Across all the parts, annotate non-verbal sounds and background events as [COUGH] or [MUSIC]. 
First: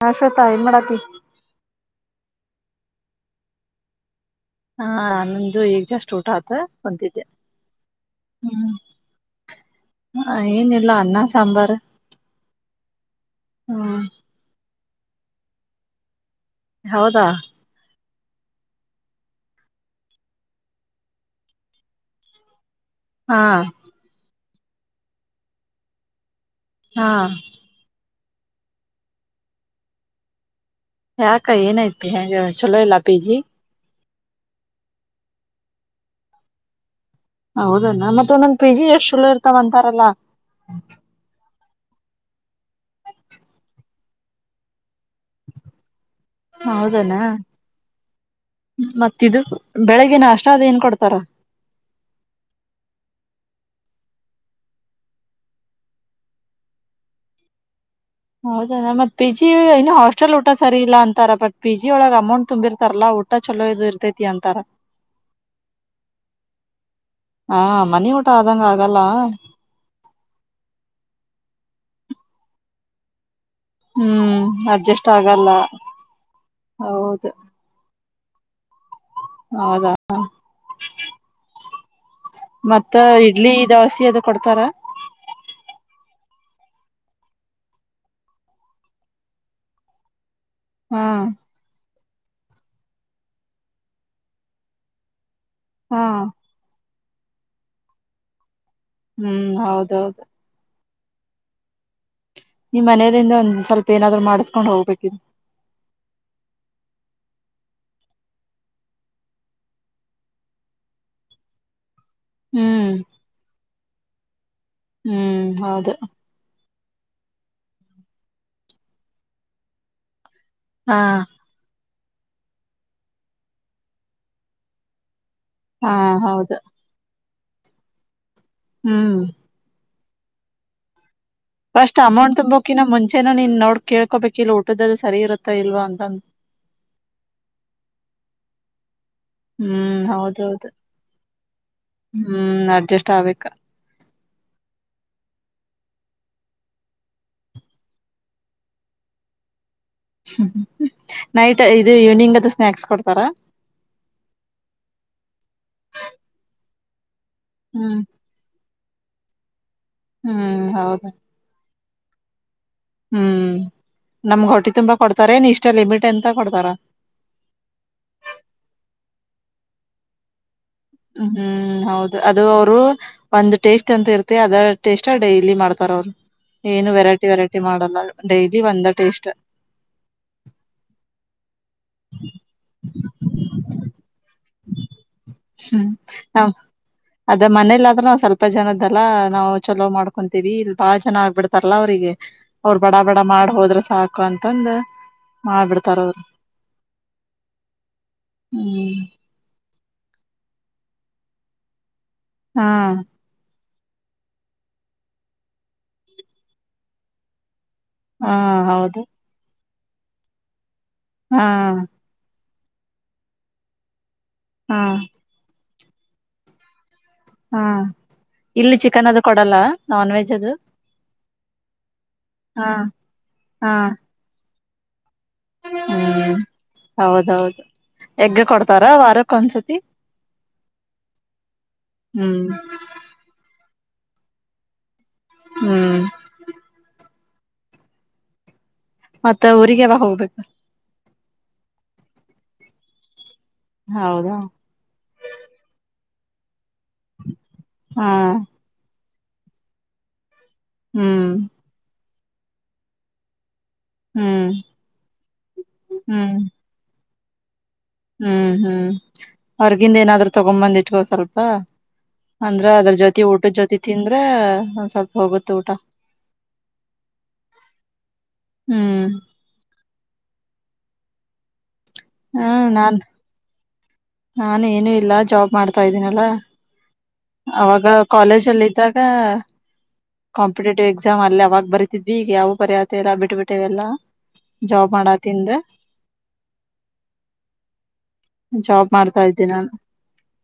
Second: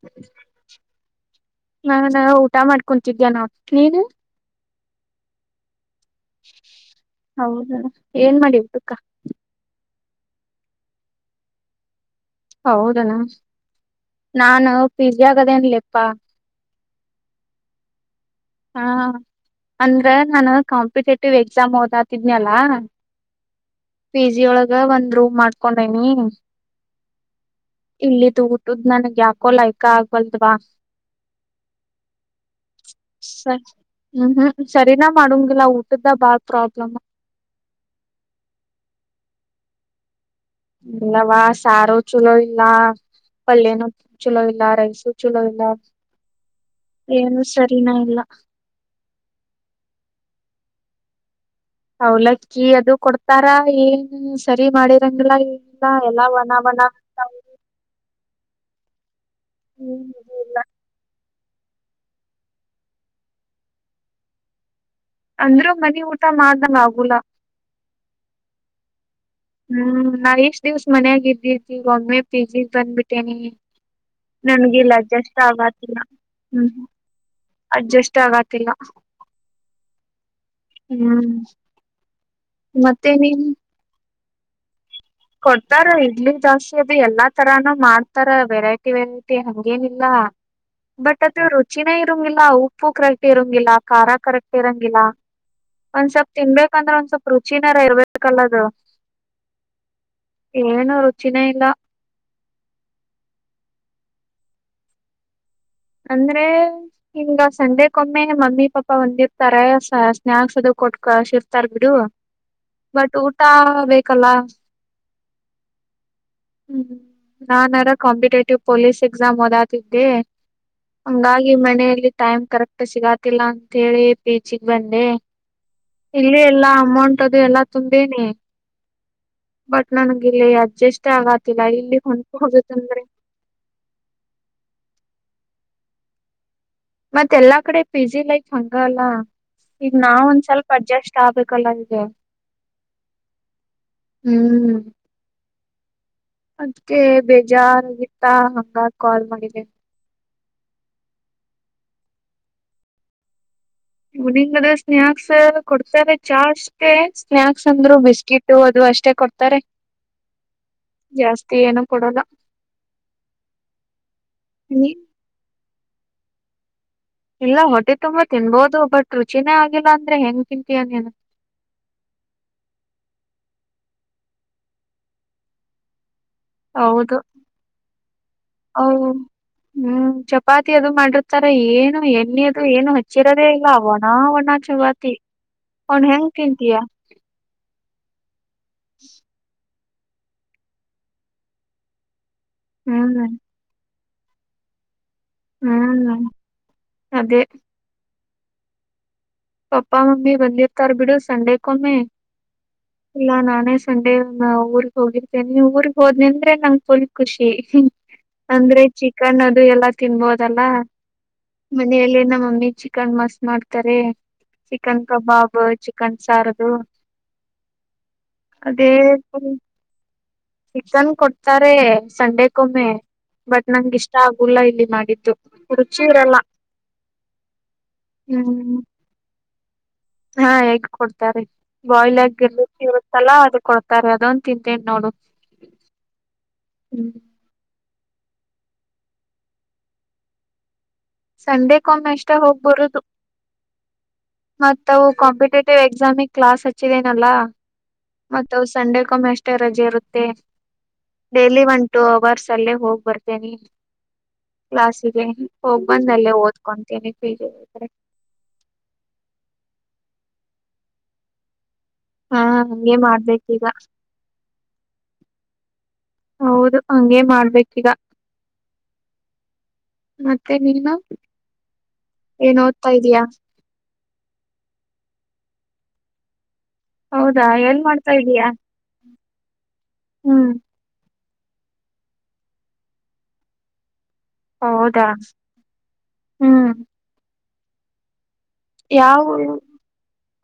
ಹಾ ಶ್ವೇತಾ ಎನ್ ಮಾಡಾತಿ. ನಾಾನ ಊಟ ಮಾಡ್ಕೊಂತಿದ್ದೇ ನ ನೀನು. ಹಾ ನನ್ನಂದು ಈಗ್ ಜಸ್ಟ್. ಚೋಟ ಆತ ಬಂತಿದ್ದೆ ಹೌದಣ ಏನ್ ಮಾಡಿ ಹ್ಮ್. ಊಟಕ್ಕ ಹ ಏನಿಲ್ಲ ಅನ್ನ ಸಾಂಬಾರ್. ಹೌದನ ಹ್ಮ್ ನಾನು ಪಿ ಜಿ ಆಗದೇನ್ಲಿಪ್ಪಾ. ಹೌದಾ ಹಾ ಅಂದ್ರೆ ನಾನು ಕಾಂಪಿಟೇಟಿವ್ ಎಕ್ಸಾಮ್ ಓದಾತಿದನಲ್ಲ. ಹಾ ಜಿ ಒಳಗ ಒಂದ್ ರೂಮ್ ಮಾಡ್ಕೊಂಡೇನಿ ಹಾ ಇಲ್ಲಿ ತ ಊಟದ್ ನನ್ಗ್ ಯಾಕೋ ಲೈಕ ಆಗ್ವಲ್ದವಾ ಯಾಕ ಏನಯ್ತಿ ಹೆಂ ಚಲೋ ಇಲ್ಲ ಪಿ ಜಿ ಸರಿ ಹ್ಮ್ ಹ್ಮ್ ಸರಿನಾ ಮಾಡಂಗಿಲ್ಲ ಊಟದ ಬಾಳ ಪ್ರಾಬ್ಲಮ್ ಹೌದಲ್ಲ ಮತ್ತ ಒಂದೊಂದ ಪಿ ಜಿ ಎಷ್ಟ್ ಚುಲ ಇರ್ತವ ಅಂತಾರಲ್ಲಾ ಇಲ್ಲವಾ ಸಾರು ಚಲೋ ಇಲ್ಲ ಪಲ್ಯನ ಚಲೋ ಇಲ್ಲ ರೈಸು ಜಿಲ್ಲ ಹೌದಾನ ಮತ್ತಿದದು ಬೆಳಗ್ಿನ ಅಷ್ಟ ಅೇನ್ ಕೊಡ್ತಾರ ಅವಲಕ್ಕಿ ಅದು ಕೊಡ್ತಾರ ಏನ್ ಸರಿ ಮಾಡಿರಂಗಿಲ್ಲಾ ಇಿಲ್ಲಾ ಎಲ್ಲ [INAUDIBLE] [INAUDIBLE] ಹೌದ ಮತ್ ಪಿ ಜಿ ಇನ್ನು ಹಾಸ್ಟೆಲ್ ಊಟ ಸರಿ ಇಲ್ಲ ಅಂತಾರ ಬಟ್ಟ ಪಿ ಜಿ ಒಳಗ್ ಅಮೌಂಟ್ ತುಂಬಿರ್ತಾರಲ್ಲಾ ಊಟ ಚಲೋ ಇದು ಇರ್ತೈತಿ ಅಂತಾರ ಅಂದ್ರೂ ಮನಿ ಊಟ ಮಾಡ್ದ ಆಗಲ ಗಲ್ಲ ಹ್ಮ್ ನಾ ಎಷ್ಟ್ ದಿವ್ಸ ಮನ್ಯಾಗ ಇದ್ದಿರ್ತಿಗೊಮ್ಮೆ ಪಿಜಿ ಬಂದ್ಬಿಟ್ಟೇನಿ ಹ್ಮ್ ನನ್ಗೆ ಇಲ್ಲಿ ಅಡ್ಜಸ್ಟ್ ಆಗಲ್ಲ ಆಗತಿಲ್ಲ ಹ್ಮ್ ಹೌದು ಅಡ್ಜಸ್ಟ್ ಇಷ್ಟ ಆಗತಿಲ್ಲ ಹೌದಾ ಹ್ಮ್ ಮತ್ತ ಮತ್ತೆ ನೀನ್ ಇಡ್ಲಿ ದವಸಿ ಅದು ಕೊಡ್ತಾರ ಕೊಡ್ತಾರ ಇಡ್ಲಿ ಜಾಸ್ತಿ ಅದು ಎಲ್ಲಾ ತರಾನು ಮಾಡ್ತಾರ ವೆರೈಟಿ ವೆರೈಟಿ ಹಂಗೇನಿಲ್ಲ ಹಾ ಬಟ್ ಅದು ರುಚಿನೇ ಇರಂಗಿಲ್ಲ ಉಪ್ಪು ಕರೆಕ್ಟ್ ಇರಂಗಿಲ್ಲ ಖಾರ ಕರೆಕ್ಟ್ ಇರಂಗಿಲ್ಲ ಹಾ ಒಂದ್ ಸ್ವಲ್ಪ್ ತಿನ್ಬೇಕಂದ್ರೆ ಒಂದ್ ಸ್ವಲ್ಪ್ ರುಚಿನಾರ ಇರ್ಬೇಕಲ್ಲದು ಹ್ಮ್ ಹೌದೌದು ಏನು ರುಚಿನೇ ಇಲ್ಲ ನಿಮ್ ಮನೆಯಲ್ಲಿಿಂದ ಒಂದ್ ಸ್ವಲ್ಪ ಏನಾದ್ರು ಮಾಡಸ್ಕೊಂಡ್ ಹೋಗ್ಬೇಕಿದದು ಅಂದ್ರೆ ಹಿಂಗ ಸಂಡೆಕ್ಕೊಮ್ಮೆ ಮಮ್ಮಿ ಪಾಪ ಒಂದಿರ್ತಾರ ಸ್ನಾಯಕ್ಸ್ ಅದು ಕೊಟ್ಕ ಶ ಇರ್ತಾರ್ ಬಿಡು ಹ್ಮ್ ಬಟ್ ಊಟ ಬೇಕಲ್ಲ ಹ್ಮ್ ಹೌದ ಹ್ಮ್ ನಾನನ್ಾರ ಕಾಂಪಿಟೇಟಿವ್ ಪೊಲೀಸ್ ಎಕ್ಸಾಮ್ ಓದತಿದ್ದೆ ಹಾ ಹಂಗಾಗಿ ಮನೆಯಲ್ಲಿ ಟೈಮ್ ಕರೆಕ್ಟ್ ಸಿಗಾತಿಲ್ಲ ಅಂತ ಹೇಳಿ ಪೇಜಗ್ ಬಂದೆ ಹಾ ಇಲ್ಲಿ ಹೌದು ಎಲ್ಲಾ ಅಮೌಂಟ್ ಅದು ಎಲ್ಲಾ ತುಂಬೇನಿ ಹ್ಮ್ ನನಲ್ಲಿ ಅಜಸ್ ಫಸ್ಟ್ ಅಮೌಂಟ್ ತುಂಬೋಕಿನ ಮುಂಚೆನ ನೀನ್ ನೋಡ್ ಕೇಕೋಬೇಕ ಇ ಊದ ಸರಿ ಇರುತ್ತ ಇಲ್ವಾ ಅಂತ ಮತ್ತ ಎಲ್ಲಾ ಕಡೆ ಪಿ ಜಿ ಲೈಫ್ ಹಂಗಲ್ಲ ಈಗ ಹ್ಮ್ ನಾವ ಒಂದ್ ಹೌದೌದು ಸ್ವಲ್ಪ ಅಡ್ಜಸ್ಟ್ ಆಗ್ಬೇಕಲ್ಲ ಈಗ ಹ್ಮ ಅಡ್ಜಸ್ ಆ ಹ್ಮ್ ಅದ್ಕ ಬೇಜಾರ್ಗತ್ತಾ ಹಂಗ ಕಾಲ್ ಮಾಡಿದೆ ಹ್ಮ ನೈಟ್ ಇದು ಈವ್ನಿಂಗ್ ಅದು ಸ್ನಾಯಕ್ಸ್ ಕೊಡ್ತಾರ ಇನಿಂಗ್ ಅದು ಸ್ನಾಯಕ್ಸ್ ಕೊಡ್ತಾರೆ ಚಾ ಅಷ್ಟೆ ಸ್ನಾಯಾಕ್ಸ್ ಅಂದ್ರು ಹ್ಮ್ ಬಿಸ್ಕಿಟ್ ಅದು ಅಷ್ಟೇ ಕೊಡ್ತಾರೆ ಹ್ಮ್ ಹೌದ ಜಾಸ್ತಿ ಏನು ಕೊಡಲ್ಲ ಹ್ಮ್ ನಮ್ಗ ಹೊಟ್ಟಿ ನೀ ತುಂಬಾ ಕೊಡ್ತಾರೇನ್ ಇಷ್ಟ ಲಿಮಿಟ್ ಎಂತ ಕೊಡ್ತಾರ ಇಲ್ಲ ಹೊಟ್ಟಿ ತುಂಬಾ ತಿನ್ಬೋದು ಬಟ್ ರುಚಿನೇ ಆಗಿಲ್ಲ ಅಂದ್ರ ಹೆಂಗ್ ತಿನ್ ಹ್ಮ್ ಹೌದು ಅದು ಅವರು ಒಂದ ಟೇಸ್ಟ್ ಅಂತ ಇರ್ತಿ ಅದ ಟೇಸ್ಟ್ ಡೈಲಿ ಮಾಡ್ತಾರ ಅವ್ರು ಏನು ಹೌದು ವೆರೈಟಿ ವೆರೈಟಿ ಮಾಡಲ್ಲ ಡೈಲಿ ಒಂದ ಹೌದು ಟೇಸ್ಟ್ ಹ್ಮ್ ಚಪಾತಿ ಅದು ಮಾಡಿರ್ತಾರ ಏನು ಎಣ್ಣಿಯದು ಏನು ಹಚ್ಚಿರದೇ ಇಲ್ಲ ವಣ ವಣ ಚಪಾತಿ ಹ್ಮ್ ನಮ ತಿಂತೀಯ ಅದ ಮನೇಲ್ಲಾದ್ರೂ ನಾವ ಸ್ವಲ್ಪ ಜನದಲ್ಲ ನಾವ ಚಲೋ ಮಾಡ್ಕೊಂತೀವಿ ಇಲ್ ಬಾಳ ಜನ ಆಗ್ಬಿಡ್ತಾರಲ್ಲ ಅವ್ರರಿಗೆ ಅವ್ರು ಬಡ ಬಡ ಹ್ಮ್ ಮಾಡ್ ಹೋದ್ರ ಸಾಕ ಕೊಂತಂದು ಹ್ಮ್ ಅದೇ ಹ್ಮ್ ಪಪ್ಪಾ ಮಮ್ಮಿ ಬಂದಿರ್ತಾರ್ ಬಿಡು ಸಂಡೆಕ್ಕೊಮ್ಮೆ ಹಾ ಇಲ್ಲ ನಾನೇ ಸಂಡೆ ಊರ್ಗ್ ಹೋಗಿರ್ತೇನೆ ಊರಿಗ‌ ಹೋದ್ನೆ ಅಂದ್ರೆ ನಂಗ ಫುಲ್ ಖುಷಿ ಹಾ ಅಂದ್ರೆ ಹೌದು ಚಿಕನ್ ಅದು ಎಲ್ಲಾ ತಿನ್ಬೋದಲ್ಲ ಹಾ ಮನೆಯಲ್ಲಿ ನಮ್ಮಮ್ಮಿ ಚಿಕನ್ ಮಸ್ತ್ ಮಾಡ್ತಾರೆ ಹಾ ಚಿಕನ್ ಕಬಾಬ್ ಚಿಕನ್ ಸಾರದು ಹ್ಮ ಇಲ್ಲಿ ಅದೇ ಚಿಕನ್ ಅದು ಕೊಡಲ್ಲ ನಾನ್ ವೆಜ್ ಅದು ಚಿಕನ್ ಕೊಡ್ತಾರೆ ಹಾ ಸಂಡೆಕ್ಕೊಮ್ಮೆ ಬಟ್ ಹಾ ನಂಗ ಇಷ್ಟ ಆಗುಲ್ಲ ಇಲ್ಲಿ ಮಾಡಿದ್ ರುಚಿರಲ್ಲ ಹ್ಮ್ ಹೌದೌದು ಎಗ್ ಹ್ಮ್ ಕೊಡ್ತಾರ ವಾರಕ್ ಒಂದ್ಸತಿ ಹಾ ಹೇಗ್ ಕೊಡ್ತಾರೆ ಬಾಯ್ಲ್ ಹ್ಮ್ ಆಗ ಇರುತ್ತಲ್ಲಾ ಅದ ಕೊಡ್ತಾರೆ ಅದೊಂದ ತಿಂತಿನ್ ನೋಡು ಹ್ಮ್ ಹ್ಮ್ ಮತ್ತ ಊರಿಗ್ಯವಾಗ ಹೋಗ್ಬೇಕ ಸಂಡೆಕ್ಕೊಮ್ಮೆ ಅಷ್ಟ ಹೋಗ್ಬರುದು ಹೌದಾ ಮತ್ತ ಅವು ಕಾಂಪಿಟೇಟಿವ್ ಎಕ್ಸಾಮಿಗ ಕ್ಲಾಸ್ ಹ ಹಚ್ಚಿದೇನಲ್ಲ ಹಾ ಮತ್ತ ಅವು ಸಂಡೆಕ್ಕೊಮ್ಮೆ ಅಷ್ಟೇ ರಜೆ ಇರುತ್ತೆ ಹ್ಮ್ ಡೇಲಿ ಒನ್ ಟೂ ಅವರ್ಸ್ ಅಲ್ಲೇ ಹೋಗ್ ಬರ್ತೇನಿ ಹ್ಮ್ ಕ್ಲಾಸಿಗೆ ಹೋಗ್ ಬಂದಲ್ಲೇ ಹ್ಮ್ ಓದ್ಕೊಂತೀನಿ ಪಿಜಿಗ ಹ್ಮ್ ಹ್ಮ್ ಹೊರ್ಗಿಂದ ಏನಾದ್ರು ತಗೊ ಬಂದಿಟ್ಕೊ ಸ್ವಲ್ಪ ಹಾ ಅಂದ್ರ ಅದ್ರ ಹಂಗೆ ಜೊತಿ ಊಟದ ಮಾಡ್ಬೇಕೀಗ ಜೊತಿ ತಿಂದ್ರ ಒಂದ ಸ್ವಲ್ಪ ಹೋಗುತ್ತ ಊಟ ಹೌದು ಹಂಗೇ ಮಾಡ್ಬೇಕೀಗ ಹ್ಮ್ ಮತ್ತೆ ನೀನು ಏನ್ ಓದ್ತಾ ಇದಯಾ ನಾ ಏನು ಇಲ್ಲ ಜಾಬ್ ಮಾಡ್ತಾ ಇದ್ದೀನಲ್ಲಾ ಹೌದಾ ಎಲ್ ಅವಾಗ ಮಾಡ್ತಾ ಇದೀಯಾ ಕಾಲೇಜ್ ಅಲ್ಲಿ ಇದ್ದಾಗ ಹ್ಮ್ ಕಾಂಪಿಟೇಟಿವ್ ಎಕ್ಸಾಮ್ ಅಲ್ಲಿ ಯಾವಾಗ ಬರೀತಿದ್ವಿ ಈಗ ಯಾವು ಬರೆದೆ ಇಲ್ಲ ಬಿಟ್ಟ ಬಿಟ್ಟೇವೆಲ್ಲ ಜಾಬ್ ಹೌದಾ ಮಾಡತಿಂದ ಹ್ಮ್ ಜಾಬ್ ಮಾಡ್ತಾ ಯಾವ ಇದ್ದೆ ಊರು ನಾನು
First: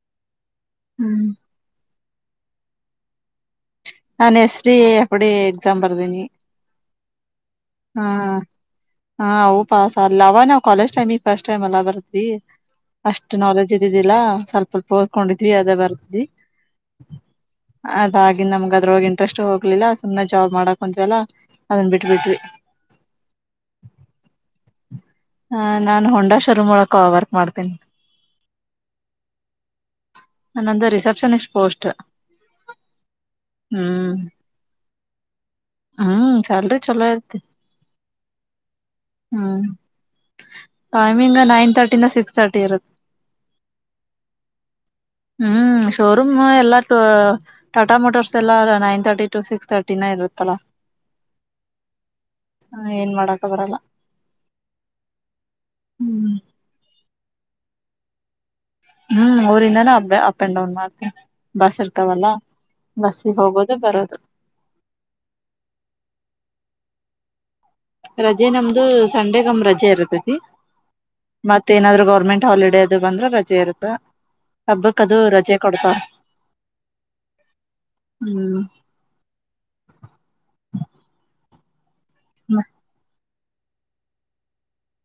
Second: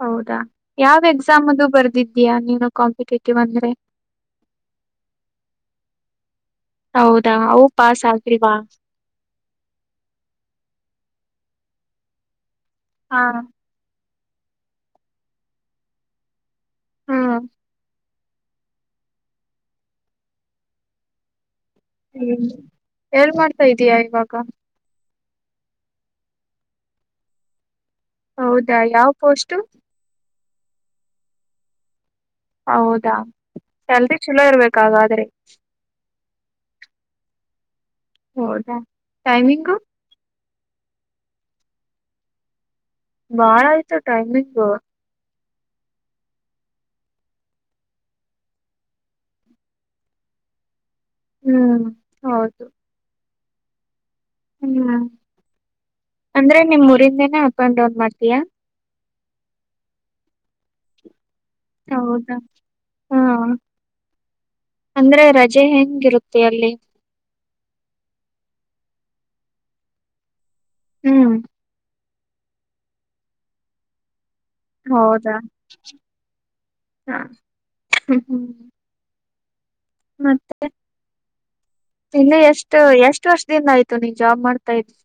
ಹೌದಾ ಯಾವ ಹ್ಮ್ ಎಕ್ಸಾಮ ಅದು ಬರ್ದಿದ ನೀನು ಕಾಂಪಿಟೇಟಿವ ಅಂದ್ರೆ ನಾನು ಎಸ್ ಡಿ ಎಪಡಿ ಎಕ್ಸಾಮ್ ಬರ್ದೀನಿ ಹೌದಾ ಅವು ಹ್ಮ ಪಾಸ್ ಆಗಿಲ್ವಾ ಹಾ ಅವು ಪಾಸಲಾ ಅವಗ ನಾವ ಕಾಲಜ ಟೈಮಫಸ್ಟ್ ಟೈಮ್ ಎಲ್ಲ ಬರದಿ ಹಾ ಅಷ್ಟು ನಾಲೆಜ್ ಇದ ಸ್ವಲ್ಪ ಸ್ವಲ್ಪ ಓದಕೊಂಡಿದವಿ ಅದ ಬರದಿದವಿ ಹ್ಮ್ ಅದಾಗಿ ನಮ ಅದ್ರೂಳಗ ಇಂಟ್ರೆಸ್ಟ್ ಹೋಗ್ಲಿಲ್ಲ ಸುಮ್ಮನೆ ಜಾಬ್ ಮಾಡಕುಂತವಲ್ಲ ಹ್ಮ್ ಎಲ್ಲ ಮಾಡ್ತಾ ಇದೀಯ ಇವಾಗ ಹ ನಾನ್ ಹೊಂಡಾ ಶೋರೂಂ ಒಳಗ ವರ್ಕ್ ಮಾಡ್ತೇನಿ ಹೌದಾ ಯಾವ ಪೋಸ್ಟು ನಂದ ರಿಸೆಪ್ಷನಿಸ್ಟ್ ಪೋಸ್ಟ್ ಹೌದಾ ಹ್ಮ್ ಸ್ಯಾಲರಿ ಚಲೋ ಇರ್ಬೇಕ ಹಾಗಾದ್ರೆ ಹ್ಮ್ ಸ್ಯಾಲ್ರಿ [INAUDIBLE] ಹೊದ ಹ್ಮ್ ಟೈಮಿಂಗು. ಟೈಮಿಂಗ್ ನೈನ್ ತರ್ಟಿಿಂದ ಸಿಕ್ಸ್ ತರ್ಟಿ ಇರುತ್ತೆ. ಬಾಳ ಆಯ್ತು ಟೈಮಿಂಗು. ಹ್ಮ್ ಶೋರೂಮ್ ಎಲ್ಲಾ ಟಾಟಾ ಮೋಟರ್ಸ್ ಎಲ್ಲ ನೈನ್ ತರ್ಟಿ ಟು ಸಿಕ್ಸ್ ತರ್ಟಿನ ಇದು. [UNINTELLIGIBLE] ಹ್ಮ್ ಹೌದು. [UNINTELLIGIBLE] ಹ್ಮ್ ಹ್ಮ್ ಅಂದ್ರೆ ನಿಮ್ ಊರಿಂದೇನ ಅಪ್ ಅಂಡ್ ಡೌನ್ ಮಾಡ್ತೀಯಾ. ಹ್ಮ್ ಊರಿಂದಾನ ಅಪ್ ಡ ಅಪ್ಪ ಅಪ್ ಅಂಡ್ ಡೌನ್ ಮಾಡ್ತ ಬಸ್ ಇರ್ತಾವಲ್ಲ ಹೌದಾ ಹಾ ಬಸ್ಸಿಗ ಹೋಗೋದು ಬರೋದು. ಅಂದ್ರೆ ರಜೆ ಹೆಂಗಿರುತ್ತೆ ಅಲ್ಲಿ. ರಜೆ ನಮ್ದು ಸಂಡೆಗಮ್ ರಜೆ ಇರತತಿ ಹ್ಮ್ ಮತ್ತ ಏನಾದ್ರೂ ಗೊರ್ ಗೌರ್ಮೆಂಟ್ ಹಾಲಿಡೇ ಅದು ಬಂದ್ರೆ ರಜೆ ಇರುತ್ತ. ಹಬ್ಬಕ್ಕದು ಹೌದಾ ರಜೆ ಕೊಡ್ತಾರ ಹ ಹ್ಮ್. ಮತ್ತೆ ಇನ್ನೂ ಎಷ್ಟು ಎಷ್ಟು ವರ್ಷ ಿನ ಆಯ್ತು ನೀನ್ ಜಾಬ್ ಮಾಡ್ತಾ ಇದ್ರರಿ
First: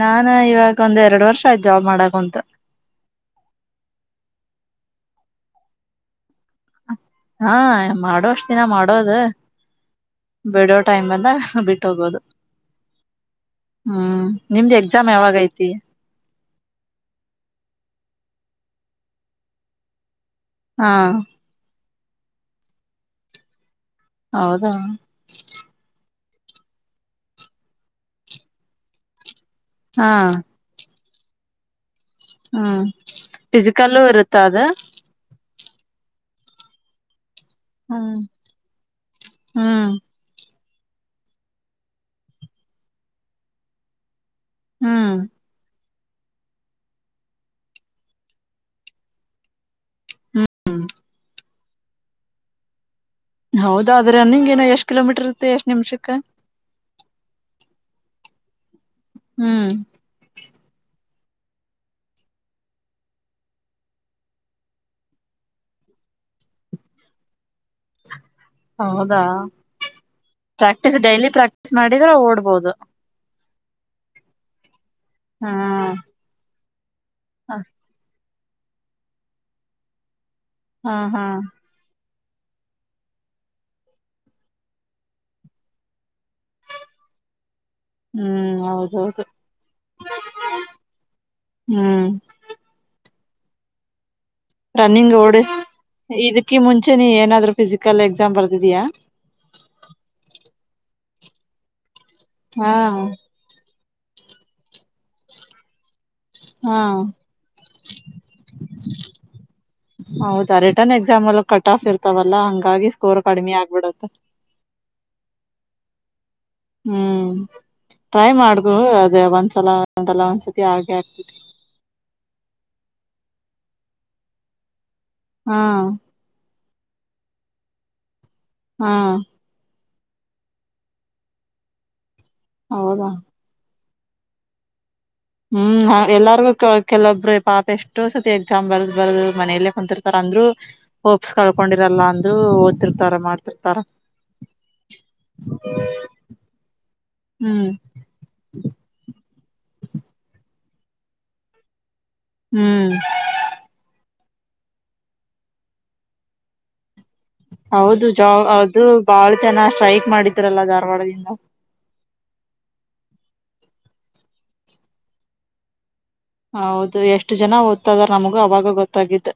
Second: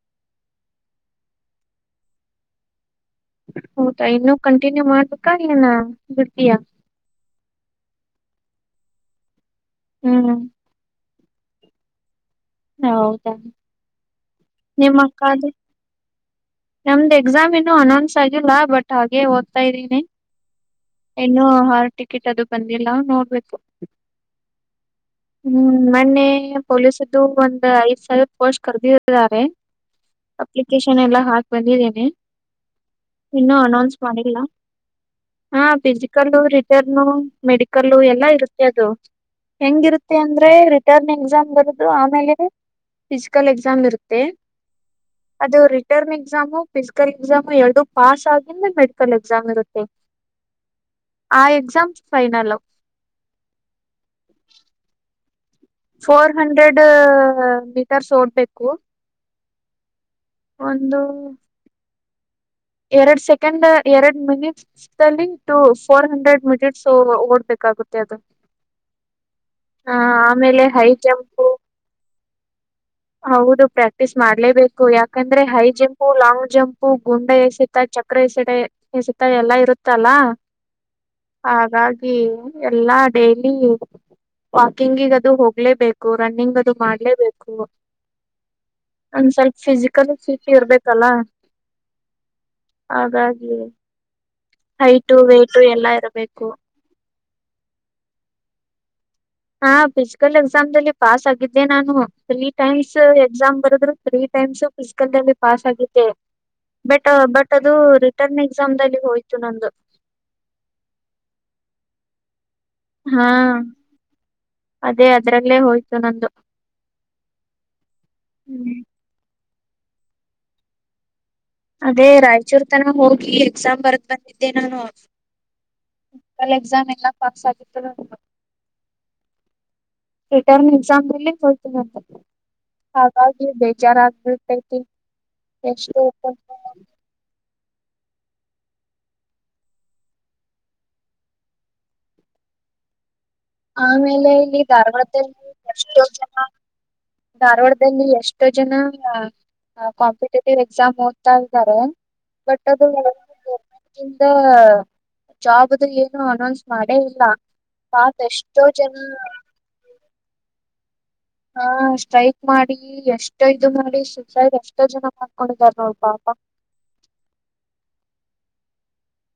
ನಾನ ಇವಾಗ ಒಂದ್ ಎರಡು ವರ್ಷ ಆಯ್ತು ಜಾಬ್ ಮಾಡಾಕುಂತ. ಹೌದಾ ಇನ್ನುೂ ಕಂಟಿನ್ಯೂ ಮಾಡ್ಬೇಕಾನ ಬಿಡ್ ಹಾ ಮಾಡುವಷ್ಟ ದಿನ ಮಾಡೋದು ಹ್ಮ್ ಬಿಡೋ ಟೈಮ್ಲ್ಲಿ ಅ ಬಿಟ್ಟ ಹೋಗೋದು. ಹೌದಾ ಹ್ಮ್ ನಿಮ್ದು ಎಕ್ಸಾಮ್ ಯಾವಾಗ ನಿಮ್ಮಕ್ಕದು. ಐತಿ ನಮ್ದು ಎಕ್ಸಾಮ್ ಇನ್ನುೂ ಅನೌನ್ಸ್ ಆಗಿಲ್ಲ ಬಟ್. ಹಾಗೆ ಓದ್ತಾ ಇದ್ದೀನಿ ಹಾ ಇನ್ನೂ ಹಾಲ್ ಟಿಕೆಟ್ ಅದು ಬಂದಿಲ್ಲ ನೋಡ್ಬೇಕು. ಹೌದಾ. ಪೊಲೀಸದು ಒಂದ ಐದ ಸಾವಿರ ಪೋಸ್ಟ್ ಕರೆದಿದ್ದಾರೆ ಹಾ ಅಪ್ಲಿಕೇಶನ್ ಎಲ್ಲಾ ಹಾಕಿ. ಹಾಕ್ ಬಂದಿದ್ದೇನೆ. ಹ್ಮ್ ಇನ್ನೂ ಅನೌನ್ಸ್ ಫಿಸಿಕಲ್ಲ ಇರುತ್ತ ಮಾಡಿಲ್ಲ ಅದ. ಹಾ ಫಿಜಿಕಲ್ ರಿಟರ್ನು. ಮೆಡಿಕಲ್ ಹ್ಮ್ ಎಲ್ಲಾ ಇರುತ್ತೆ ಅದು ಹ್ಮ್ ಹೆಂಗಿರುತ್ತೆ ಅಂದ್ರೆ ರಿಟರ್ನ್ ಎಕ್ಸಾಮ್ ಬರಿ ಅದು ಆಮೇಲೆ ಫಿಸಿಕಲ್ ಎಕ್ಸಾಮ್ ಇರುತ್ತೆ ಹ್ಮ್ ಅದು ರಿಟ್ ರಿಟರ್ನ್ ಎಕ್ಸಾಮು ಫಿಸಿಕಲ್ ಎಕ್ಸಾಮು ಎರಡು ಪಾಸ್ ಆಗಿಂದ್ರೆ ಮೆಡಿಕಲ್ ಎಕ್ಸಾಮ್ ಇರುತ್ತೆ. ಆ ಎಕ್ಸಾಮ್ ಫೈನಲು. ಹೌದಾ ಆದ್ರ ರನ್ನಿಂಗ್ ಏನು ಎಷ್ಟು ಕಿಲೋಮೀಟರ್ ಇರುತ್ತೆ ಎಷ್ಟ್ ನಿಮಿಷಕ್ಕ ಫೋರ್ ಹಂಡ್ರೆಡ್ ಮೀಟರ್ಸ್ ಓಡ್ಬೇಕು. ಹ್ಮ್. ಒಂದು. ಎರಡ್ ಸೆಕೆಂಡ್ ಎರಡ್ ಮಿನಿಟ್ಸ್ಲ್ಲಿ ಟು ಫೋರ್ ಹಂಡ್ರೆಡ್ ಮಿನಿಟ್ಸ್ ಓಡ್ಬೇಕ. ಹೌದಾ ಆ ಆಮೇಲೆ high practice daily jump practice ಮಾಡಿದ್ರೆ ಓಡ್ಬ ಹೌದು. ಹೌದು ಪ್ರಾಕ್ಟೀಸ್ ಮಾಡ್ಲೇಬೇಕು ಯಾಕಂದ್ರೆ ಹೈ ಹ್ಮ್ ಜಂಪು ಲಾಂಗ್ ಜಂಪ್. ಹೂ ಗುಂಡ ಎಸತ ಚಕ್ರ ಎಸೆತಾ ಎಸತ ಎಲ್ಲಾ ಇರುತ್ತಲ್ಲಾ. ಹಾ ಹಾ. ಹ ಎಲ್ಲಾ ಡೈಲಿ. ವಾಕಿಂಗ ಅದು ಹೋಗ್ಲೇಬೇಕು ರನ್ನಿಂಗ್ ಅದು ಮಾಡ್ಲೇಬೇಕು. ಹ್ಮ್ ಹೌದೌದು ಒಂದ ಸ್ವಲ್ಪ ಫಿಸಿಕಲ್ ಫಿಟ್ ಇರ್ಬೇಕಲ್ಲ. ಹ್ಮ್ ಹಾಗಾಗಿ. ರನ್ನಿಂಗ್ ಹೈಟು ಓಡಸ ವೇಟು ಎಲ್ಲಾ ಇರಬೇಕು ಇದಕ್ಕ ಮುಂಚೆ ನೀ ಏನಾದ್ರು ಫಿಸಿಕಲ್ ಎಕ್ಸಾಮ್ ಬರ್ದಿದೀಯಾ. ಹಾ ಫಿಸಿಕಲ್ ಎಕ್ಸಾಮ್ಲ್ಲಿ ಪಾಸ್ ಆಗಿದ್ದೆ ನಾನು ತ್ರೀ ಹಾ ಟೈಮ್ಸ್ ಎಕ್ಸಾಮ್ ಬರದ್ರು. ತ್ರೀ ಟೈಮ್ಸ್ ಫಿಸಿಕಲ್ ನಲ್ಲಿ ಪಾಸ್ ಆಗಿದ್ದೆ. ಹಾ ಬೇಟ್ ಬಟ್ ಅದು ರಿಟರ್ನ್ ಎಕ್ಸಾಮ್ ದಲ್ಲಿ ಹೋಯ್ತು ನಂದು. ಹೌದಾ ರಿಟರ್ನ್ ಎಕ್ಸಾಮಲ್ಲು ಕಟ್ ಆಫ್ ಇರ್ತವಲ್ಲಾ ಹಂಗ. ಗಾಗಿ ಸ್ಕೋರ್ ಹಾ ಕಡಿಮಿ ಆಗ್ಬಿಡುತ್ತೆ. ಅದೇ ಅದ್ರಲ್ಲೇ ಹೋಯ್ತು ನಂದು ಹ್ಮ್ ಹ್ಮ್ ದಲ್ಲ ಒಂದಲ್ಲ ಒಂದ್ಸತಿ ಆಗೆ ಆಗತೇತಿ. ಅದೇ ರಾಯಚೂರ್ ತನಾ ಹೋಗಿ ಎಕ್ಸಾಮ್ ಬರದ್ ಬಂದಿದ್ದೆ ನಾನು. ಹಾ. ಫಿಸಿಕಲ್ ಎಕ್ಸಾಮ್ ಎಲ್ಲಾ ಪಾಸಾಗಿತ್ತು ನಂದು. ಹಾ. ರಿಟರ್ನ್ ಎಕ್ಸಾಮನಲ್ಲಿ ಹೋಯ್ತು ನಂದು ಹೌದಾ ಹಾಗಾಗಿ ಬೇಜಾರಾಗ್ಬಿಡ್ತೈತಿ. ಹ್ಮ್ ಹಾ ಎಲ್ಲಾರ್ಗು ಕೆಲವೊಬ್ಬ್ರ. ಪಾಪ ಎಷ್ಟೋ ಸತಿ ಎಕ್ಸಾಮ್ ಬರ್ದ್ ಬರದು ಮನೆಯಲ್ಲೇ ಕುಂತಿರ್ತಾರ ಅಂದ್ರು ಹೋಪ್ಸ್ ಕಳ್ಕೊಂಡಿರಲ್ಲ ಅಂದ್ರು. ದ್ರು ಓದ್ತೀರ್ಥಾರೆ ಮಾಡ್ತ್. ಆಮೇಲೆ ಇಲ್ಲಿ ಧಾರವಾಡದಲ್ಲಿ ಎಷ್ಟೋ ಜನಾ. ಹ್ಮ್ ಧಾರವಾಡದಲ್ಲಿ ಎಷ್ಟೋ ಜನಾ. ಕಾಂಪಿಟೇಟಿವ್ ಎಕ್ಸಾಮ್ ಓದ್ತಾ ಇದಾರೆ ಬಟ್ ಅದು. ಹ್ಮ್ ದ ಜಾಬ್ದ ಏನು ಅನೌನ್ಸ್ ಮಾಡೇ ಇಲ್ಲಾ. ಹೌದು ಪಾಪ ಜ ಎಷ್ಟೋ ಅದು ಜನ ಬಾಳ ಜನಾ ಸ್ಟ್ರೈಕ್ ಮಾಡಿದ್ರಲ್ಲ ಧಾರವಾಡದಿಂದ. ಹಾ ಸ್ಟ್ರೈಕ್ ಮಾಡಿ ಎಷ್ಟು ಇದು ಮಾಡಿ ಸೂಸೈಡ್ ಎಷ್ಟೋ ಜನ ಮಾಡ್ಕೊಂಡಿದ್ದಾರ ನೋಡ್ ಪಾಪ್. ಹೌದು ಎಷ್ಟು ಜನಾ ಓದ್ತಾಯಿದಾರ್ ನಮ್ಗು ಅವಾಗ ಗೊತ್ತಾಗಿದ್ದ.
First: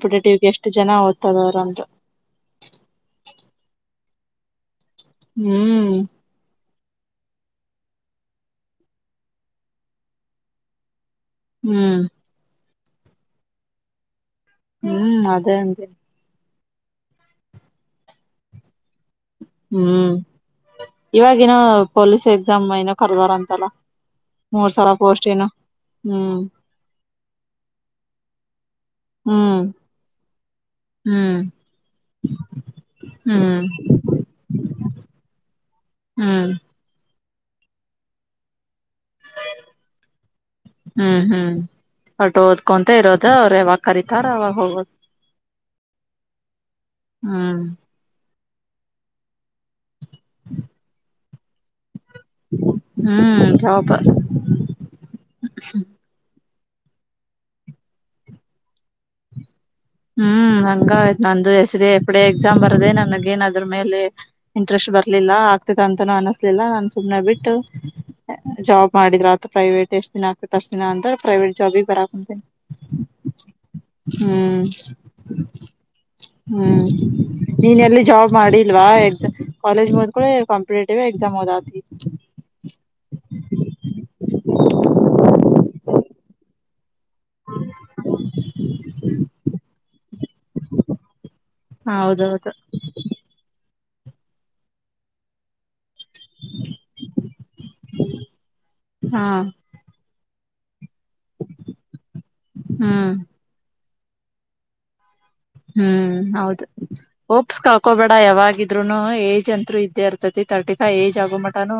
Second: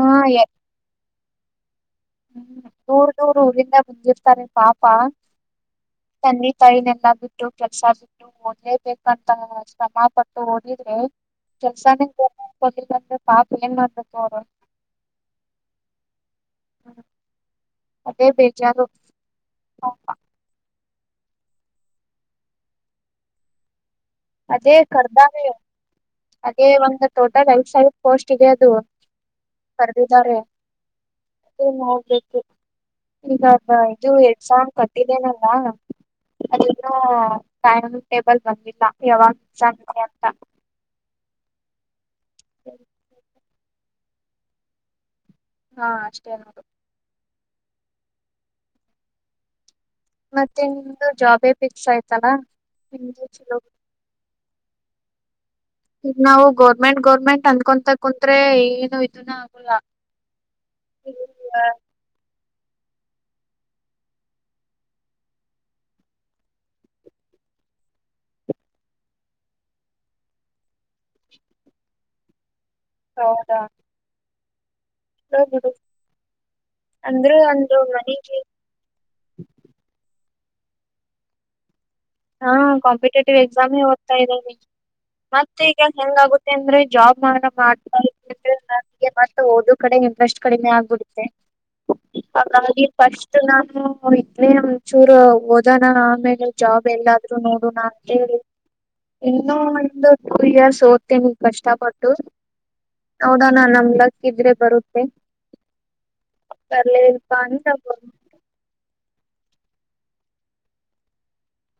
ಆ ಎಷ್ಟ ಜನಾ ಓದ್ತಾವ್ರಂತ. ಹ್ಮ್ ದೂರ್ ದೂರ್ ಊರಿಂದ ಬಂದಿರ್ತಾರೆ ಪಾಪ್. ಹ್ಮ್. ತಯನೆೆಲ್ಲಾ ಬಿಟ್ಟು ಕೆಲ್ಸಾ ಬಿಟ್ಟು ಓದಲೇಬೇಕಂತಾ ಶ್ರಮಾ ಪಟ್ಟು ಓದಿದ್ರೆ. ಹ್ಮ್ ಕೆಲ್ಸಾನೇ ಗವರ್ನಮೆಂಟ್ ಕೊಡ್ಲಿಲ್ಲಾ ಅಂದ್ರೆ ಪಾಪ ಏನ್ ಮಾಡ್ಬೇಕು ಅವ್ರು. ಹ್ಮ್ ಅದೇ ಅಂದೇ. ಅದೇ ಬೇಜಾರೂ. ಹ್ಮ್ ಇವಾಗೆನೋ ಪೊಲೀಸ್ ಎಕ್ಸಾಮ್ ಏನೋ ಕರ್ದಾರ ಅಂತಲ್ಲಾ. ಅದೇ ಕರ್ದಾರೆ. ಹ್ಮ್ ಅದೇ ಒಂದ್ ಟೋಟಲ್ ಐದಸಾವಿರ್ ಪೋಸ್ಟ್ ಇದೆ ಅದು ಹ್ಮ್ ಕರದಿದ್ದಾರೆ. ಹ್ಮ್ ಇನ್ನ ಹೋಗ್ಬೇಕು ಇನ್ನ ಹ್ಮ್ ಅ ಇದು ಎಕ್ಸಾಮ್ ಕ. ಇದೇನಲ್ಲಾ ಹ್ಮ್ ಅದಿನ್ನು ಟಾಯಮ್ ಟೇಬಲ್ ಬಂದಿಲ್ಲಾ. ಯವಾಗ್ ಎಕ್ಸಾಮ್ ಇದೆಂತಾ. ಒಟ್ಟ ಓದ್ಕೊಂತ ಇರೋದ ಅವ್ರ ಯಾವಾಗ್ ಕರೀತಾರ ಅವಾಗ ಹೋಗೋದ. ಹಾ ಅಷ್ಟೇ ನೋಡು. ಹ್ಮ್. ಮತ್ತೆ ನಿಮ್ದು ಜಾಬೇ ಫಿಕ್ಸ್ ಆಯ್ತಲ್ಲಾ ನಿಮ್ದೆ ಹ್ಮ್ ಚೊಲೋ. ಜಾಬ್ ಈಗ ನಾವು ಗೋರ್ಮೆಂಟ್ ಗೋರ್ಮೆಂಟ್ ಅಂದಕೊಂತ ಕುಂತ್ರೆ ಏನು ಇದುನ್ನೇ ಆಗೊಲ್ಲಾ. ಹ್ಮ್ ಹಂಗ ಆಯ್ತ ನಂದು ಎಸ್ಡಿಎ ಎಪ್ಡಿಎ. ಎಕ್ಸಾಮ್ ಬರ್ದೇ ನನಗೇನ ಅದ್ರ ಮೇಲೆ ಇಂಟ್ರೆಸ್ಟ್ ಬರ್ಲಿಲ್ಲ ಆಗ್ತೆತ ಅಂತನೂ ಅನಸ್ಲಿಲ್ಲಾ ನಾನ್ ಸುಮ್ನೆ ಬಿಟ್. ಟ. ಜಾಬ್ ಮಾಡಿದ್ರ ಆತ್ ಪ್ರೈವೇಟ್ ಎಷ್ಟ್ ದಿನಾ ಆಗ್ತೆತ್ ಅಷ್ಟ್ ದಿನಾ ಅಂತೇಳಿ ಪ್ರೈವೇಟ್ ಜಾಬಿ ಬರಾಕುಂತಿನ. ಹೌದಾ. ಹ್ಮ್. ಚೊಲೋ ಬಿಡು. ಹ್ಮ್ ಅಂದ್ರು ಒಂದು ನೀನೆಲ್ಲಿ ಜಾಬ್ ಮನಿಗೆ ಮಾಡಿಲ್ವಾ ಎಕ್ಸ ಕಾಲೇಜ್ ಮೂದ್ಕೂಳೆ. ಕಂಪಟೇಟಿವ ಎಕ್ಸಾಮ್ ಓದಾತಿ. ಹಾ ಕಾಂಪಿಟೇಟಿವ್ ಎಕ್ಸಾಮೇ ಓದ್ತಾ ಇದೀನಿ ಮತ್ತೆ ಈಗ ಹೆಂಗ ಆಗುತ್ತೆ ಅಂದ್ರೆ. ಜಾಬ್ ಮಾಡೋ ಮಾಡ್ತಾ ನಮಗೆ ಮತ್ತ ಓದೋದ್ ಕಡೆ ಇಂಟ್ರೆಸ್ಟ್ ಕಡಿಮೆ ಆಗ್ಬಿಡುತ್ತೆ. ಹೌದೌದು ಹಂಗಾಗಿ ಫಸ್ಟ್ ನಾನು ಇದನೇ ಒಂಚೂರ್ ಓದೋನಾ ಆಮೇಲೆ ಜಾಬ್. ಬೆಲ್ಲಾದ್ರು ನೋಡುಣಾಂತೇಳಿ ಹಾ ಇನ್ನೂ ಒಂದ್ ಟೂ ಇಯರ್ಸ್ ಓದ್ಬೇಕ. ನೀ ಕಷ್ಟಪಟ್ಟು ಹ್ಮ್ ನೋಡೋಣ ನಮ್ಲಕ್ ಇದ್ರೆ ಬರುತ್ತೆ ಹ್ಮ್ ಹೌದು ಬರ್ಲಿಲ್ಲಪ್ಪ ಓಪ್ಸ್ ಕ ಅಂದ್ರ ಹಾಕೋಬೇಡ ಯಾವಾಗಿದ್ರುನು ಏಜ್ ಅಂತತ್ೂ ಇದ್ದೇ ಇರ್ತತಿ ತರ್ಟಿ ಫೈವ್ ಏಜ್ ಆಗೋ ಮಟಾನು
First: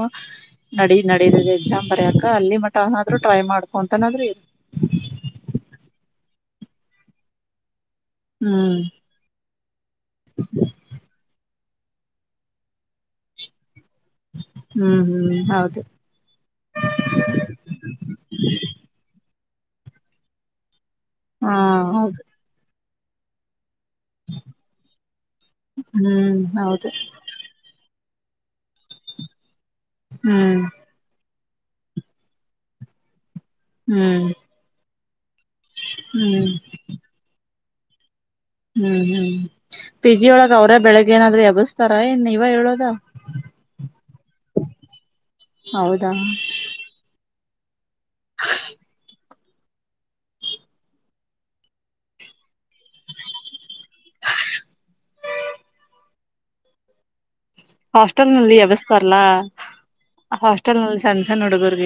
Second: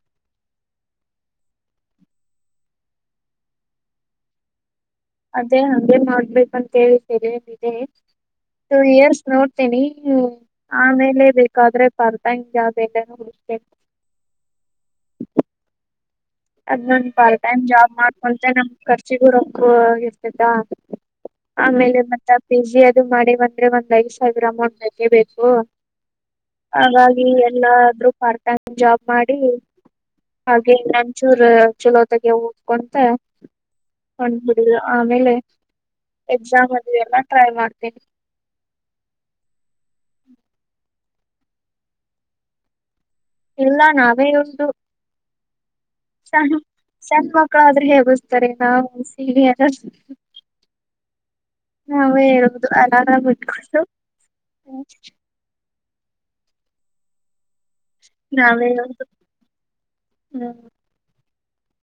ನಡ ನಡೀದೆ ಎಕ್ಸಾಮ್ ಬರಯಕ ಅಲ್ಲಿ ಮಟ್ಟ ಅನಾದ್ರರು ಟ್ರೈ ಮಾಡ್ಕೊಂತನಾದ್ರೆ ಇ ಅದೇ ಹೇ ಮಾಡ್ಬೇಕಂತೇಳಿ ಸೆರಿದೆ ಹ್ಮ್ ಟು ಇಯರ್ಸ್ ನೋಡ್ತೇನಿ ಹ್ಮ ಆಮೇಲೆ ಬು ಬಾದ್ರೆ ಪರ್ದಾಂಗಗೆ ಯಾವ್ದ ಎಲ್ಲನ ಹಬೇಕ ಹ್ಮ್ ಹ್ಮ್ ಹೌದು ಅದ್ ನನ್ ಪಾರ್ಟ್ ಟೈಮ್ ಜಾಬ್ ಮಾಡ್ಕೊಂತ ನಮ್ ಖರ್ಚಿಗೂರಕ್ಕ ಇರ್ತದ ಹಾ ಆಮೇಲೆ ಹೌದು ಮತ್ತ ಪಿ ಜಿ ಅದು ಮಾಡಿ ಒ ್ರೆ ಒಂದ್ ಐ್ ಸಾವಿರ ಅಮೌಂಟ್ ಬೇಕೇ ಬೇಕು ಹ್ಮ್ ಹೌದು ಹಾಗಾಗಿ ಎಲ್ಲಾದೂ ಪಾರ್ಟ್ ಟೈಮ್ ಜಾಬ್ ಮಾಡಿ ಹ್ಮ್ ಹಾಗೆ ಚೂರು ಚಲೋತೆಗೆ ಓದ್ಕೊಂತ ಹ್ಮ್ ಕೊಂಡಬಿಡು ಆಮೇಲೆ ಹ್ಮ್ ಎಕ್ಸಾಮ್ ಅಲ್ಲಿ ಎಲ್ಲ ಟ್ರೈ ಮಾಡ್ತೀನಿ ಹ್ಮ್ ಹ್ಮ್ ಪಿ ಜಿ ಒಳಗ ಅವ್ರ ಬೆಳಿಗ್ ಏನಾದ್ರೂ ಯಬಿಸತಾರ ಏನ್ ನೀವ ಹೇಳೋದ ಇಲ್ಲ ನಾವೇ ಒಂದು ಹೌದಾ ಸಣ್ಣ ಸಣ್ಣ ಮಕ್ಕಳಾದ್ರೆ ಬ್ತಾರೆೇ ನಾವು ಸಿ ನಾವೇ ಹಬುದು ಅರಾರ ಬಿಟ್ಕು [INAUDIBLE] ಹಾಸ್ಟೆಲ್ ನಲ್ಲಿ ನಾವೇ ವ್ಯವಸ್ಥ ಇರುದು ಅಲ್ಲ ಹ್ಮ್ ಹಾಸ್ಟೆಲ್ ನಲ್ಲಿ ಸಣ್ಣ ಸಣ್ಣ ಹುಡುಗರ್ರಿಗೆ